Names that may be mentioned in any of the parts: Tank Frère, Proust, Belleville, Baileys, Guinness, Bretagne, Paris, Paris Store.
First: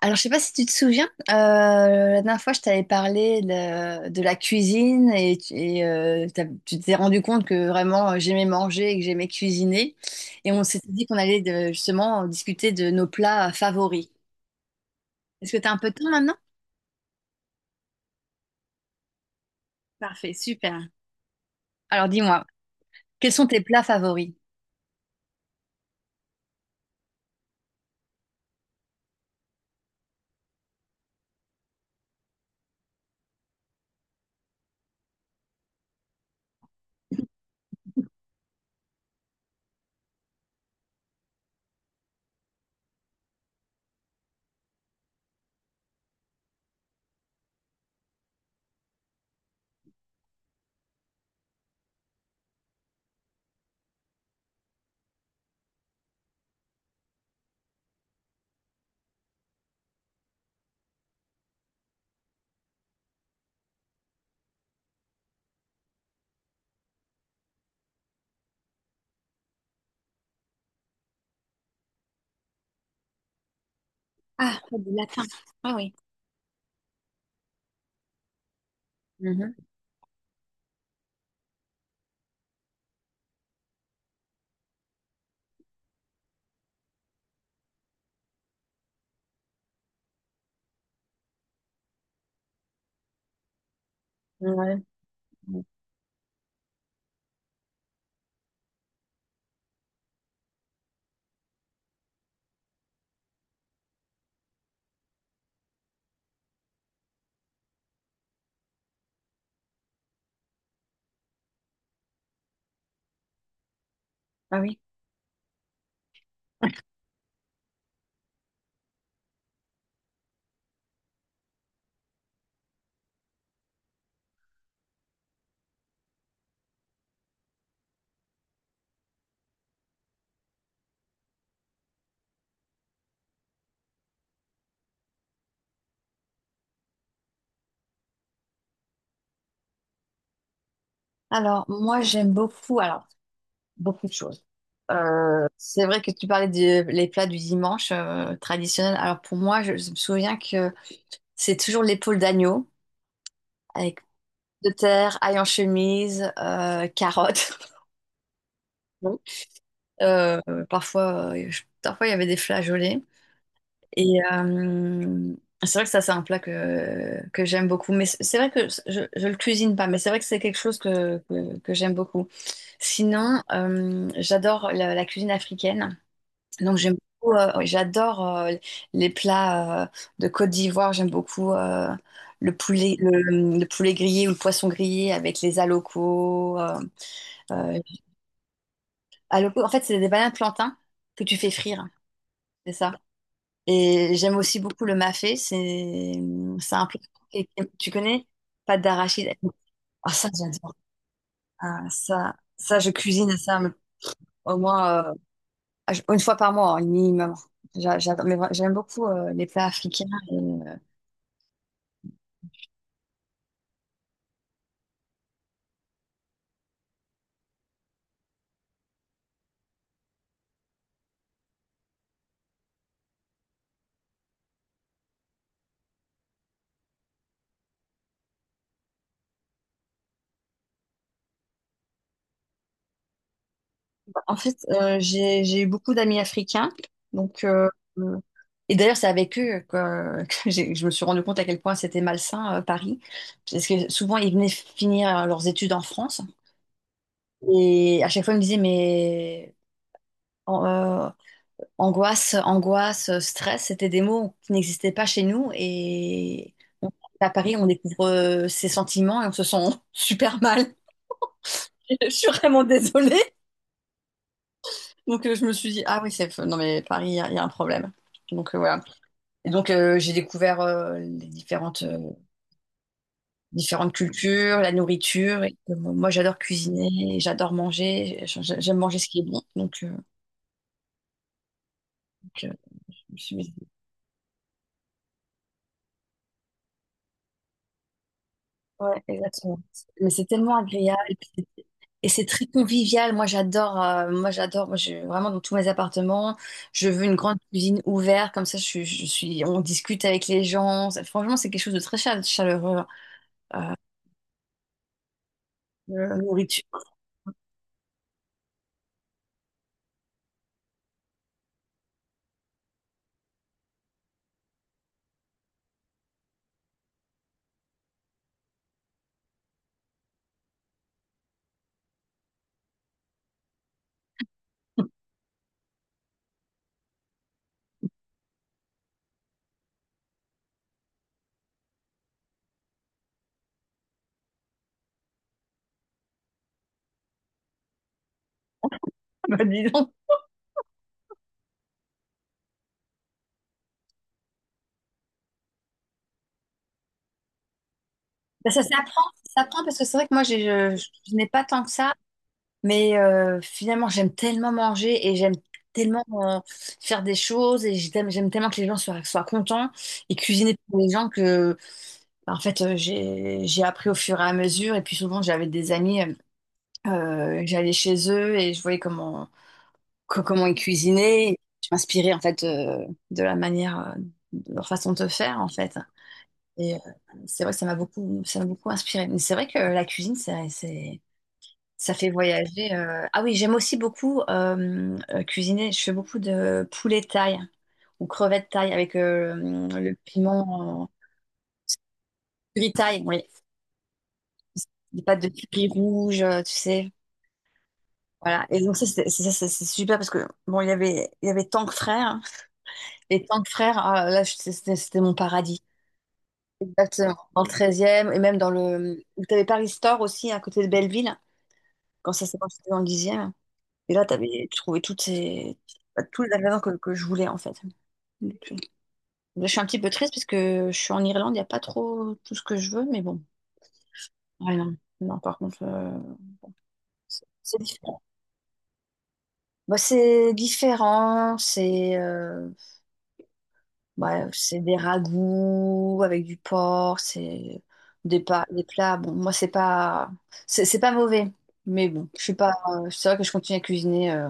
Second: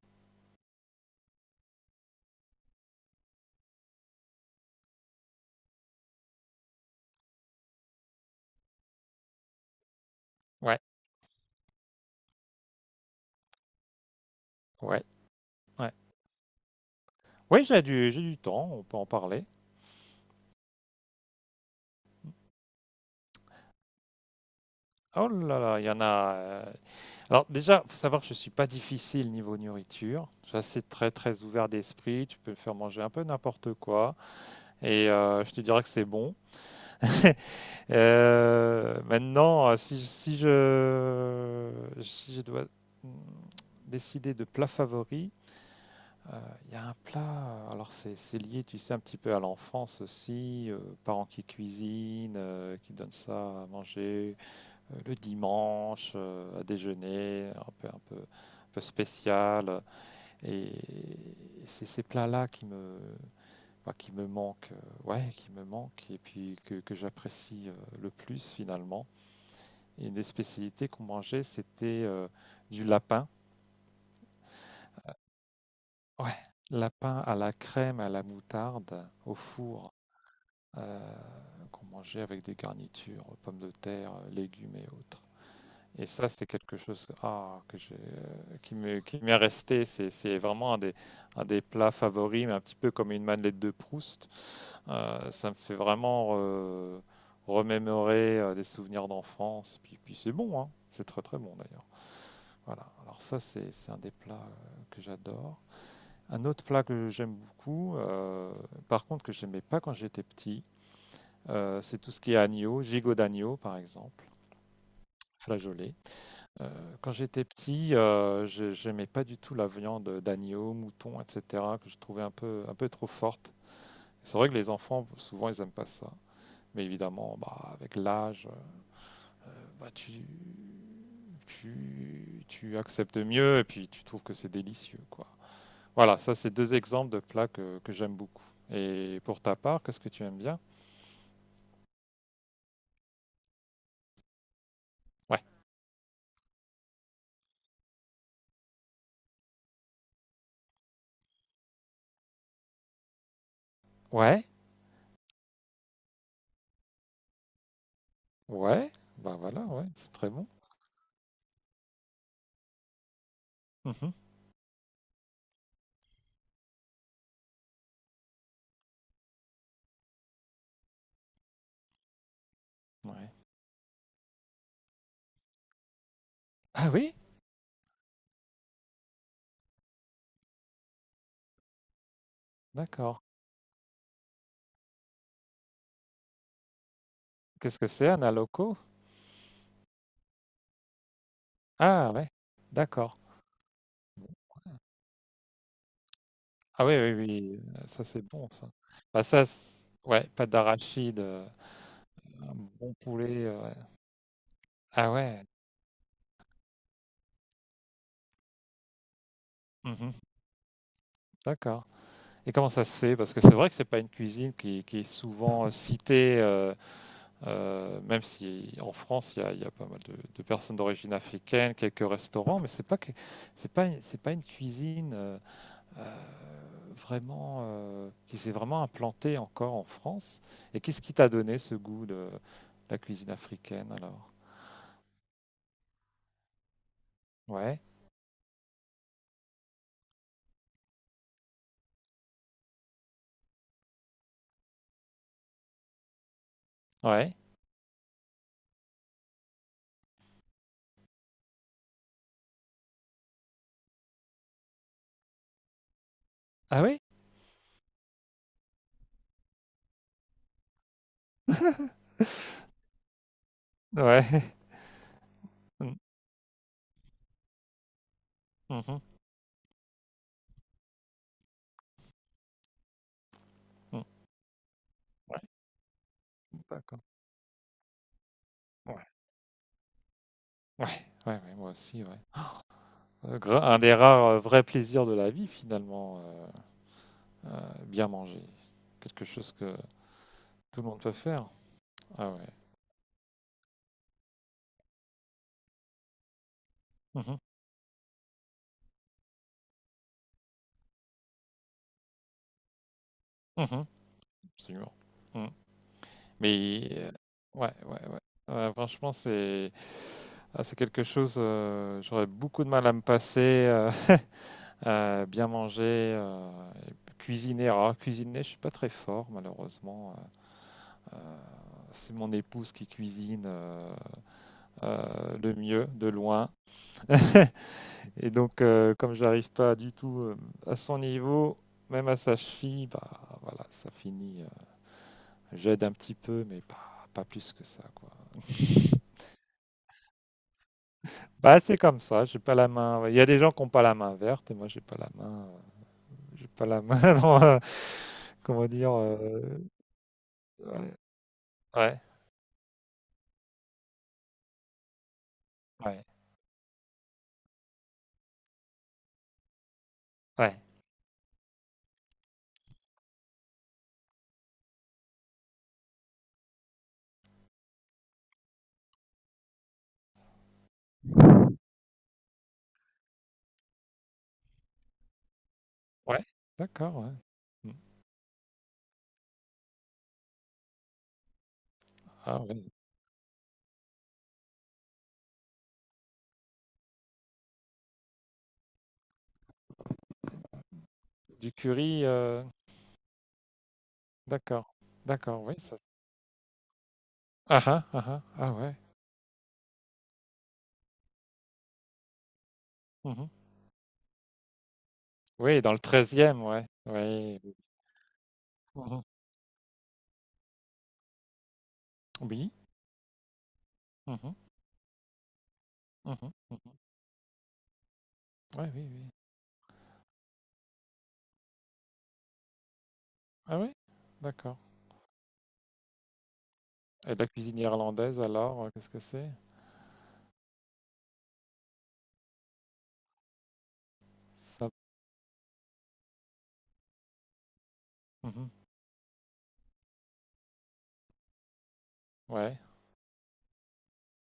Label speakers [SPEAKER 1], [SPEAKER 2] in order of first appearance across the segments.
[SPEAKER 1] Alors, je sais pas si tu te souviens, la dernière fois, je t'avais parlé de la cuisine et tu t'es rendu compte que vraiment j'aimais manger et que j'aimais cuisiner. Et on
[SPEAKER 2] Ouais,
[SPEAKER 1] s'était dit qu'on allait justement discuter de nos plats favoris.
[SPEAKER 2] ouais,
[SPEAKER 1] Est-ce que tu as un peu
[SPEAKER 2] ouais.
[SPEAKER 1] de temps maintenant?
[SPEAKER 2] Oui, j'ai du temps, on peut en parler.
[SPEAKER 1] Parfait, super. Alors, dis-moi, quels sont tes plats favoris?
[SPEAKER 2] Oh là là, il y en a. Alors déjà, faut savoir que je suis pas difficile niveau nourriture. Je suis assez très très ouvert d'esprit. Tu peux me faire manger un peu n'importe quoi et je te dirais que c'est bon. Maintenant, si je dois mm, décider de plat favori. Euh, Il y a un plat, alors c'est lié, tu sais, un petit peu à l'enfance aussi, parents qui cuisinent, qui donnent ça à manger le dimanche, à déjeuner, un peu, un peu, un peu spécial. Et, c'est ces plats-là bah, qui me manquent, ouais, qui me manquent, et puis que j'apprécie le plus finalement. Et une des spécialités qu'on mangeait, c'était du lapin.
[SPEAKER 1] Ah, du latin. Ah oui.
[SPEAKER 2] Ouais, lapin à la crème, à la moutarde, au
[SPEAKER 1] Mhm.
[SPEAKER 2] four. euh, qu'on mangeait avec des garnitures, pommes de terre, légumes et autres. Et ça, c'est quelque chose ah, que j'ai, qui m'est resté. C'est vraiment un des plats favoris, mais un petit peu comme une madeleine de Proust.
[SPEAKER 1] Ouais.
[SPEAKER 2] Ça me fait vraiment remémorer des souvenirs d'enfance. Puis c'est bon, hein. C'est très très bon d'ailleurs. Voilà. Alors ça, c'est un des plats que j'adore. Un autre plat que j'aime beaucoup, par contre que j'aimais pas quand j'étais petit, c'est tout ce qui est agneau, gigot d'agneau par exemple,
[SPEAKER 1] Ah oui.
[SPEAKER 2] flageolet. Quand j'étais petit, j'aimais pas du tout la viande d'agneau, mouton, etc., que je trouvais un peu trop forte. C'est vrai que les enfants, souvent, ils aiment pas ça. Mais évidemment, bah, avec l'âge, bah, tu acceptes mieux et puis tu trouves que c'est délicieux, quoi. Voilà, ça, c'est deux exemples de plats que j'aime beaucoup. Et pour ta part, qu'est-ce que tu aimes bien?
[SPEAKER 1] Alors, moi, j'aime beaucoup, alors, beaucoup de choses.
[SPEAKER 2] Ouais,
[SPEAKER 1] C'est vrai que tu parlais des les plats du dimanche traditionnels. Alors pour moi, je me souviens que c'est toujours l'épaule d'agneau avec
[SPEAKER 2] ouais,
[SPEAKER 1] de terre, ail en chemise, carottes.
[SPEAKER 2] ouais,
[SPEAKER 1] Bon.
[SPEAKER 2] bah voilà, ouais, c'est très
[SPEAKER 1] Euh,
[SPEAKER 2] bon.
[SPEAKER 1] parfois, parfois il y avait des flageolets.
[SPEAKER 2] Mhm.
[SPEAKER 1] Et c'est vrai que ça, c'est un plat que j'aime beaucoup. Mais c'est vrai que je le cuisine pas, mais c'est vrai que c'est quelque chose que j'aime beaucoup.
[SPEAKER 2] Ouais.
[SPEAKER 1] Sinon, j'adore la cuisine africaine. Donc
[SPEAKER 2] Ah
[SPEAKER 1] j'aime
[SPEAKER 2] oui?
[SPEAKER 1] beaucoup, j'adore les plats de Côte d'Ivoire. J'aime beaucoup le poulet,
[SPEAKER 2] D'accord.
[SPEAKER 1] le poulet grillé ou le poisson grillé avec les alocos.
[SPEAKER 2] Qu'est-ce
[SPEAKER 1] Euh,
[SPEAKER 2] que c'est un aloco?
[SPEAKER 1] alocos, en fait, c'est des bananes plantains que tu fais frire,
[SPEAKER 2] Ah ouais,
[SPEAKER 1] c'est ça.
[SPEAKER 2] d'accord.
[SPEAKER 1] Et j'aime aussi beaucoup le mafé. C'est un
[SPEAKER 2] Ah oui,
[SPEAKER 1] plat
[SPEAKER 2] oui, oui,
[SPEAKER 1] tu
[SPEAKER 2] ça c'est
[SPEAKER 1] connais?
[SPEAKER 2] bon ça.
[SPEAKER 1] Pâte
[SPEAKER 2] Bah
[SPEAKER 1] d'arachide.
[SPEAKER 2] ça,
[SPEAKER 1] Ah
[SPEAKER 2] ouais,
[SPEAKER 1] ça
[SPEAKER 2] pâte
[SPEAKER 1] j'adore.
[SPEAKER 2] d'arachide,
[SPEAKER 1] Ah, ça
[SPEAKER 2] un
[SPEAKER 1] ça je
[SPEAKER 2] bon
[SPEAKER 1] cuisine
[SPEAKER 2] poulet.
[SPEAKER 1] ça
[SPEAKER 2] euh,
[SPEAKER 1] mais
[SPEAKER 2] ouais.
[SPEAKER 1] au moins
[SPEAKER 2] Ah ouais,
[SPEAKER 1] une fois par mois hein, minimum. J'aime beaucoup les plats africains.
[SPEAKER 2] mhm, d'accord. Et comment ça se fait? Parce que c'est vrai que c'est pas une cuisine qui est souvent citée, même si en France il y a pas mal de personnes d'origine africaine, quelques restaurants, mais c'est pas que, c'est pas une cuisine. Vraiment, qui s'est vraiment implanté encore en France. Et qu'est-ce qui t'a donné ce goût de la cuisine africaine alors?
[SPEAKER 1] En fait, j'ai eu beaucoup d'amis africains, donc
[SPEAKER 2] Ouais,
[SPEAKER 1] euh, et d'ailleurs c'est avec eux que que je me suis rendu compte à quel point c'était malsain Paris, parce que souvent ils venaient finir leurs études en France
[SPEAKER 2] ouais.
[SPEAKER 1] et à chaque fois ils me disaient mais an- euh, angoisse, angoisse, stress, c'était des mots qui n'existaient pas chez nous et
[SPEAKER 2] Ah
[SPEAKER 1] on-
[SPEAKER 2] oui?
[SPEAKER 1] à Paris on découvre ces sentiments et on se sent super mal. Je suis vraiment désolée.
[SPEAKER 2] Ouais.
[SPEAKER 1] Donc je me suis dit,
[SPEAKER 2] Mm,
[SPEAKER 1] ah oui, c'est... Non mais Paris, il y a un problème. Donc voilà.
[SPEAKER 2] mhm,
[SPEAKER 1] Et donc j'ai découvert les différentes
[SPEAKER 2] mm.
[SPEAKER 1] cultures, la
[SPEAKER 2] Ouais,
[SPEAKER 1] nourriture. Et, que moi, j'adore
[SPEAKER 2] d'accord.
[SPEAKER 1] cuisiner, j'adore manger, j'aime manger
[SPEAKER 2] Ouais,
[SPEAKER 1] ce qui est bon. Donc,
[SPEAKER 2] ouais, ouais, ouais, moi aussi, ouais.
[SPEAKER 1] donc, euh, je me suis dit,
[SPEAKER 2] Un des rares vrais plaisirs de la vie, finalement, bien manger.
[SPEAKER 1] ouais,
[SPEAKER 2] Quelque chose
[SPEAKER 1] exactement.
[SPEAKER 2] que
[SPEAKER 1] Mais c'est tellement
[SPEAKER 2] tout le
[SPEAKER 1] agréable
[SPEAKER 2] monde peut
[SPEAKER 1] et puis
[SPEAKER 2] faire.
[SPEAKER 1] c'est
[SPEAKER 2] Ah
[SPEAKER 1] très
[SPEAKER 2] ouais.
[SPEAKER 1] convivial. Moi j'adore, moi, j'ai vraiment dans tous mes appartements, je veux une grande
[SPEAKER 2] Mhm,
[SPEAKER 1] cuisine ouverte, comme ça je suis, on discute avec les gens. Franchement, c'est quelque chose de très chaleureux, hein,
[SPEAKER 2] mhm, absolument. Mmh.
[SPEAKER 1] la nourriture.
[SPEAKER 2] Mais ouais, ouais, ouais. Ouais, franchement, c'est quelque chose. J'aurais beaucoup de mal à me passer. euh, bien manger, et cuisiner. Alors, cuisiner, je suis pas très fort, malheureusement. Euh, euh, c'est mon épouse qui cuisine le mieux, de loin. Et donc, comme j'arrive pas du tout à son niveau, même à sa cheville, bah voilà, ça finit. J'aide un petit peu, mais pas plus que ça, quoi.
[SPEAKER 1] Bah, dis donc.
[SPEAKER 2] Bah, c'est comme ça, j'ai pas la main, ouais. Il y a des gens qui n'ont pas la main verte et moi j'ai pas la main. J'ai pas la main. dans,
[SPEAKER 1] Ben,
[SPEAKER 2] comment dire euh,
[SPEAKER 1] ça s'apprend parce que c'est vrai que moi,
[SPEAKER 2] Ouais,
[SPEAKER 1] je n'ai pas tant que ça,
[SPEAKER 2] ouais,
[SPEAKER 1] mais finalement, j'aime tellement manger et j'aime tellement
[SPEAKER 2] ouais,
[SPEAKER 1] faire des choses et j'aime tellement que les gens soient contents et cuisiner
[SPEAKER 2] ouais.
[SPEAKER 1] pour les gens ben, en fait, j'ai appris au fur et à mesure. Et puis souvent, j'avais des amis, j'allais chez eux et je voyais comment ils cuisinaient. Je m'inspirais, en fait, de la manière, de leur façon de faire, en fait.
[SPEAKER 2] ouais,
[SPEAKER 1] Et
[SPEAKER 2] d'accord, ouais.
[SPEAKER 1] c'est vrai que
[SPEAKER 2] Mm.
[SPEAKER 1] ça m'a beaucoup inspiré. Mais c'est vrai que la cuisine, ça fait
[SPEAKER 2] Ah ouais.
[SPEAKER 1] voyager. Ah oui, j'aime aussi beaucoup cuisiner. Je fais beaucoup de poulet thaï ou crevettes thaï avec le piment
[SPEAKER 2] Du curry,
[SPEAKER 1] curry thaï, oui.
[SPEAKER 2] d'accord,
[SPEAKER 1] Des pâtes de
[SPEAKER 2] d'accord, oui.
[SPEAKER 1] curry rouge, tu sais.
[SPEAKER 2] Ah ah, ah ah,
[SPEAKER 1] Voilà.
[SPEAKER 2] ah
[SPEAKER 1] Et
[SPEAKER 2] ouais.
[SPEAKER 1] donc ça, c'est super parce que bon, il y avait Tank Frère, hein. Et
[SPEAKER 2] mhm.
[SPEAKER 1] Tank Frère, ah, là, c'était mon
[SPEAKER 2] Oui,
[SPEAKER 1] paradis.
[SPEAKER 2] dans le treizième e ouais.
[SPEAKER 1] Exactement.
[SPEAKER 2] Oui.
[SPEAKER 1] Dans le treizième et même dans
[SPEAKER 2] mhm.
[SPEAKER 1] le... Vous avez Paris Store aussi à côté de Belleville, quand ça s'est
[SPEAKER 2] Oui.
[SPEAKER 1] passé dans le dixième. Et là,
[SPEAKER 2] mhm,
[SPEAKER 1] t'avais trouvé toutes ces... bah, tous les
[SPEAKER 2] mhm,
[SPEAKER 1] ingrédients
[SPEAKER 2] mhm.
[SPEAKER 1] que je voulais, en fait. Donc,
[SPEAKER 2] Ouais, oui, oui.
[SPEAKER 1] là, je suis un petit peu triste parce que je suis en Irlande, il n'y a pas trop tout ce que je veux, mais bon.
[SPEAKER 2] Ah oui,
[SPEAKER 1] Ouais,
[SPEAKER 2] d'accord.
[SPEAKER 1] non. Non, par contre,
[SPEAKER 2] Et
[SPEAKER 1] c'est
[SPEAKER 2] la
[SPEAKER 1] c'est
[SPEAKER 2] cuisine
[SPEAKER 1] différent.
[SPEAKER 2] irlandaise alors, qu'est-ce que c'est?
[SPEAKER 1] Bah, c'est différent, c'est bah, c'est
[SPEAKER 2] Ça...
[SPEAKER 1] des ragoûts avec du porc, c'est
[SPEAKER 2] mhm,
[SPEAKER 1] des plats. Bon, moi, c'est pas... C'est pas mauvais, mais bon, je suis pas...
[SPEAKER 2] Ouais.
[SPEAKER 1] C'est vrai que je continue à cuisiner.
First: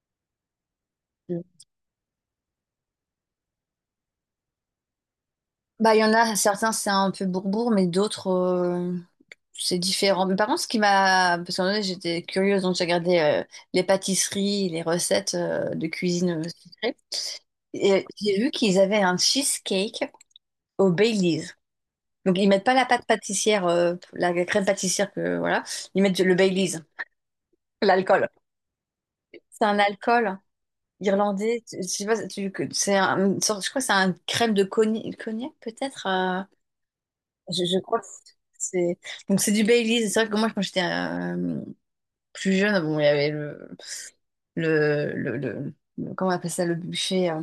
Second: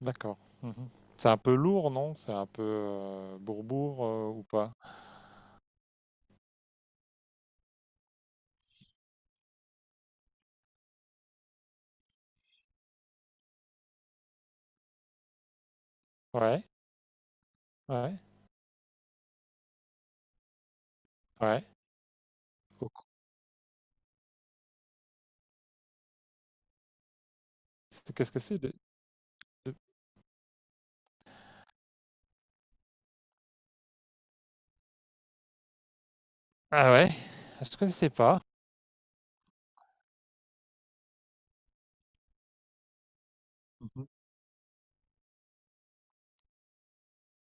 [SPEAKER 2] D'accord. Mmh. C'est un peu lourd, non? C'est un peu, bourre-bourre, ou pas?
[SPEAKER 1] Bah, il y en a certains, c'est un peu bourbourg, mais d'autres, c'est différent. Mais par contre, ce qui m'a. Parce qu'en vrai, j'étais curieuse, donc j'ai regardé les pâtisseries, les recettes de cuisine
[SPEAKER 2] Ouais,
[SPEAKER 1] sucrée. Et
[SPEAKER 2] ouais,
[SPEAKER 1] j'ai vu qu'ils avaient un cheesecake au Baileys.
[SPEAKER 2] ouais.
[SPEAKER 1] Donc, ils mettent pas la
[SPEAKER 2] Co co
[SPEAKER 1] pâte pâtissière, la crème pâtissière, que, voilà. Ils mettent le Baileys,
[SPEAKER 2] c'est
[SPEAKER 1] l'alcool.
[SPEAKER 2] Qu'est-ce que c'est de
[SPEAKER 1] C'est
[SPEAKER 2] de
[SPEAKER 1] un alcool irlandais. Je sais pas, c'est une sorte- je crois que c'est un crème de cognac, cognac peut-être.
[SPEAKER 2] ah ouais? Je
[SPEAKER 1] Je crois que
[SPEAKER 2] connaissais pas.
[SPEAKER 1] c'est... Donc c'est du Baileys. C'est vrai que moi, quand j'étais plus jeune, bon, il y avait le...
[SPEAKER 2] Mmh mh.
[SPEAKER 1] comment on appelle ça, le buffet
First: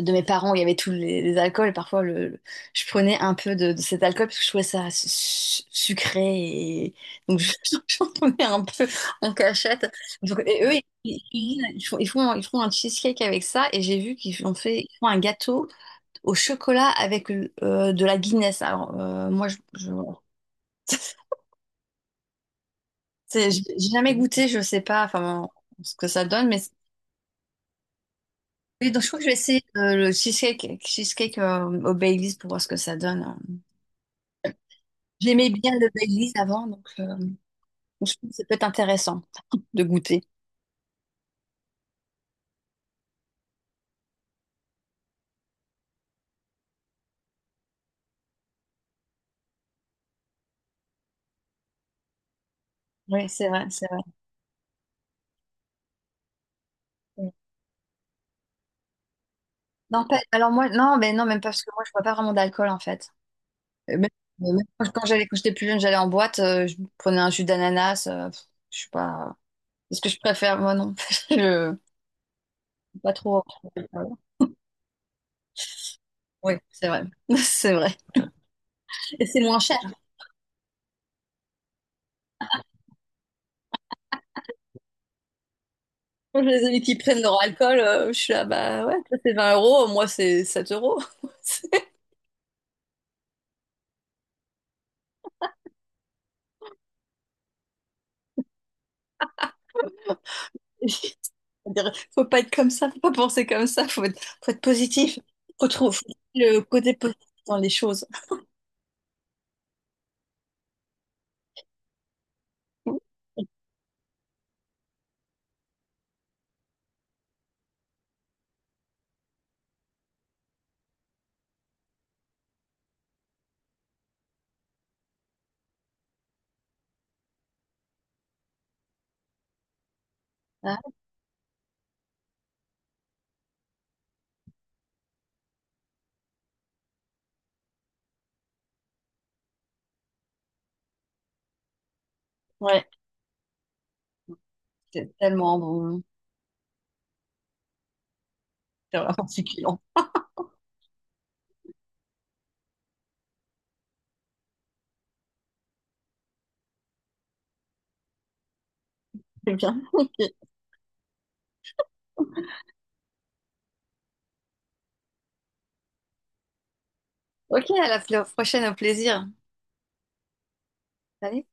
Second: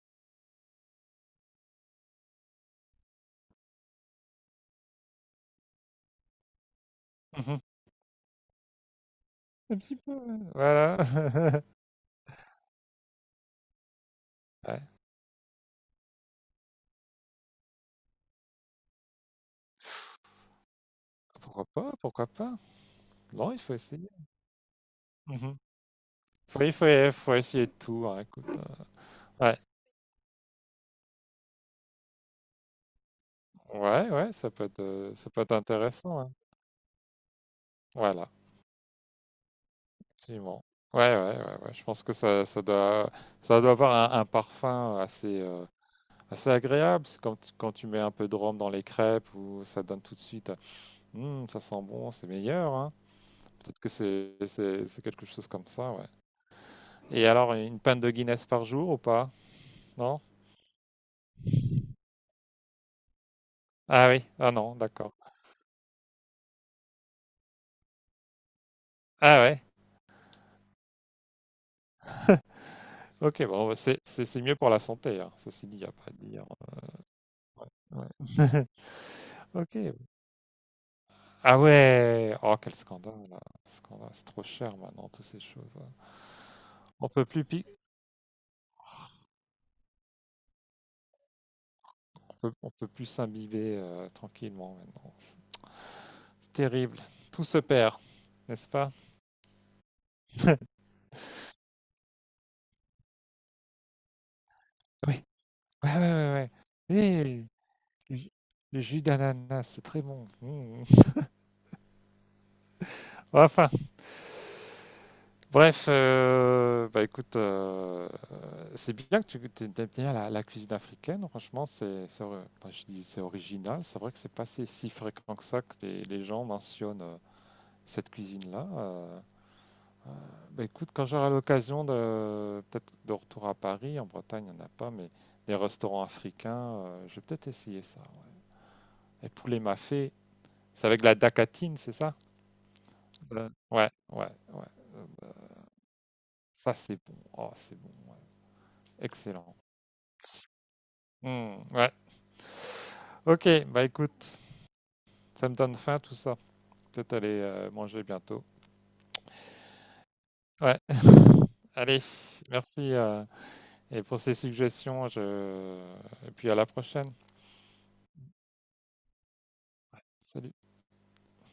[SPEAKER 1] de mes parents, où il y avait tous les alcools. Et parfois, je prenais un peu de cet alcool parce que je trouvais ça sucré. Et... Donc je-
[SPEAKER 2] Mmh.
[SPEAKER 1] j'en prenais un peu en cachette. Donc, et eux,
[SPEAKER 2] Voilà.
[SPEAKER 1] ils font un cheesecake avec ça. Et j'ai vu
[SPEAKER 2] Ouais.
[SPEAKER 1] ils font un gâteau au chocolat avec de la Guinness. Alors moi, voilà.
[SPEAKER 2] Pourquoi pas? Pourquoi pas? Non, il
[SPEAKER 1] J'ai
[SPEAKER 2] faut
[SPEAKER 1] j'ai
[SPEAKER 2] essayer.
[SPEAKER 1] jamais goûté, je sais pas enfin, bon,
[SPEAKER 2] Mmh.
[SPEAKER 1] ce que ça donne, mais
[SPEAKER 2] Faut il faut il faut essayer de tout, hein, écoute,
[SPEAKER 1] oui, donc je crois que je vais
[SPEAKER 2] ouais.
[SPEAKER 1] essayer cheesecake au Baileys pour voir ce que ça donne, hein.
[SPEAKER 2] Ouais, ouais, ça peut
[SPEAKER 1] J'aimais
[SPEAKER 2] être
[SPEAKER 1] bien le
[SPEAKER 2] intéressant,
[SPEAKER 1] Baileys
[SPEAKER 2] hein.
[SPEAKER 1] avant, donc je pense que
[SPEAKER 2] Voilà,
[SPEAKER 1] ça peut être intéressant de goûter.
[SPEAKER 2] absolument. Ouais, ouais, ouais, ouais, je pense que ça doit avoir un parfum assez. C'est agréable, c'est quand, quand tu mets un peu de rhum dans les crêpes ou ça donne tout de suite, hum, ça sent bon, c'est meilleur, hein.
[SPEAKER 1] Oui, c'est vrai,
[SPEAKER 2] Peut-être
[SPEAKER 1] c'est
[SPEAKER 2] que
[SPEAKER 1] vrai.
[SPEAKER 2] c'est quelque chose comme ça, ouais. Et
[SPEAKER 1] Oui.
[SPEAKER 2] alors, une pinte de Guinness par jour ou pas?
[SPEAKER 1] Non,
[SPEAKER 2] Non?
[SPEAKER 1] alors moi, non, mais non, même pas, parce que moi, je bois pas vraiment d'alcool, en fait. Même,
[SPEAKER 2] Ah oui, ah
[SPEAKER 1] même
[SPEAKER 2] non,
[SPEAKER 1] quand
[SPEAKER 2] d'accord.
[SPEAKER 1] j'allais, quand j'étais plus jeune, j'allais en boîte, je prenais un jus d'ananas, je suis pas...
[SPEAKER 2] Ah ouais,
[SPEAKER 1] Est-ce que je préfère? Moi, non. Je... Pas trop.
[SPEAKER 2] ok, bon, bah, c'est
[SPEAKER 1] Voilà.
[SPEAKER 2] c'est- c'est mieux pour la santé, hein. Ceci dit, il n'y a pas à dire.
[SPEAKER 1] Oui, c'est vrai.
[SPEAKER 2] Ouais.
[SPEAKER 1] C'est vrai.
[SPEAKER 2] Ouais.
[SPEAKER 1] Et c'est moins
[SPEAKER 2] Ok.
[SPEAKER 1] cher.
[SPEAKER 2] Ah ouais, oh quel scandale, là. Scandale, c'est trop cher maintenant, toutes ces choses, hein.
[SPEAKER 1] Les amis qui
[SPEAKER 2] On
[SPEAKER 1] prennent
[SPEAKER 2] peut
[SPEAKER 1] leur
[SPEAKER 2] plus pi-
[SPEAKER 1] alcool, je suis là, bah ouais, toi c'est 20 euros, moi c'est 7 euros.
[SPEAKER 2] on peut plus s'imbiber tranquillement maintenant. Terrible. Tout se perd, n'est-ce pas?
[SPEAKER 1] C'est- c'est-à-dire, faut pas être comme ça, faut pas penser comme ça, faut être positif.
[SPEAKER 2] Oui. Ouais, ouais,
[SPEAKER 1] Faut
[SPEAKER 2] ouais, ouais.
[SPEAKER 1] trouver le côté
[SPEAKER 2] Eh,
[SPEAKER 1] positif dans
[SPEAKER 2] le
[SPEAKER 1] les choses.
[SPEAKER 2] jus le jus d'ananas, c'est très bon. Mmh. Enfin, bref, bah écoute, c'est bien que tu aimes bien la cuisine africaine. Franchement, enfin, je dis c'est original. C'est vrai que c'est pas si fréquent que ça que les gens mentionnent cette cuisine-là. Euh, Bah,
[SPEAKER 1] Ah,
[SPEAKER 2] écoute, quand j'aurai l'occasion de peut-être de retour à Paris, en Bretagne, il n'y en a pas, mais des restaurants africains, je vais peut-être essayer ça, ouais. Et poulet mafé, c'est avec la dacatine, c'est ça?
[SPEAKER 1] ouais,
[SPEAKER 2] Ouais, ouais, ouais.
[SPEAKER 1] c'est
[SPEAKER 2] Euh,
[SPEAKER 1] tellement bon.
[SPEAKER 2] Ça, c'est bon. Oh, c'est bon, ouais.
[SPEAKER 1] C'est vraiment
[SPEAKER 2] Excellent.
[SPEAKER 1] succulent.
[SPEAKER 2] Hmm, ouais. Ok, bah écoute, ça me donne faim tout ça. Peut-être aller manger bientôt.
[SPEAKER 1] C'est bien. Ok,
[SPEAKER 2] Ouais. Allez, merci et pour ces suggestions. Et puis à la prochaine.
[SPEAKER 1] ok, à la prochaine, au plaisir.
[SPEAKER 2] Salut.
[SPEAKER 1] Salut.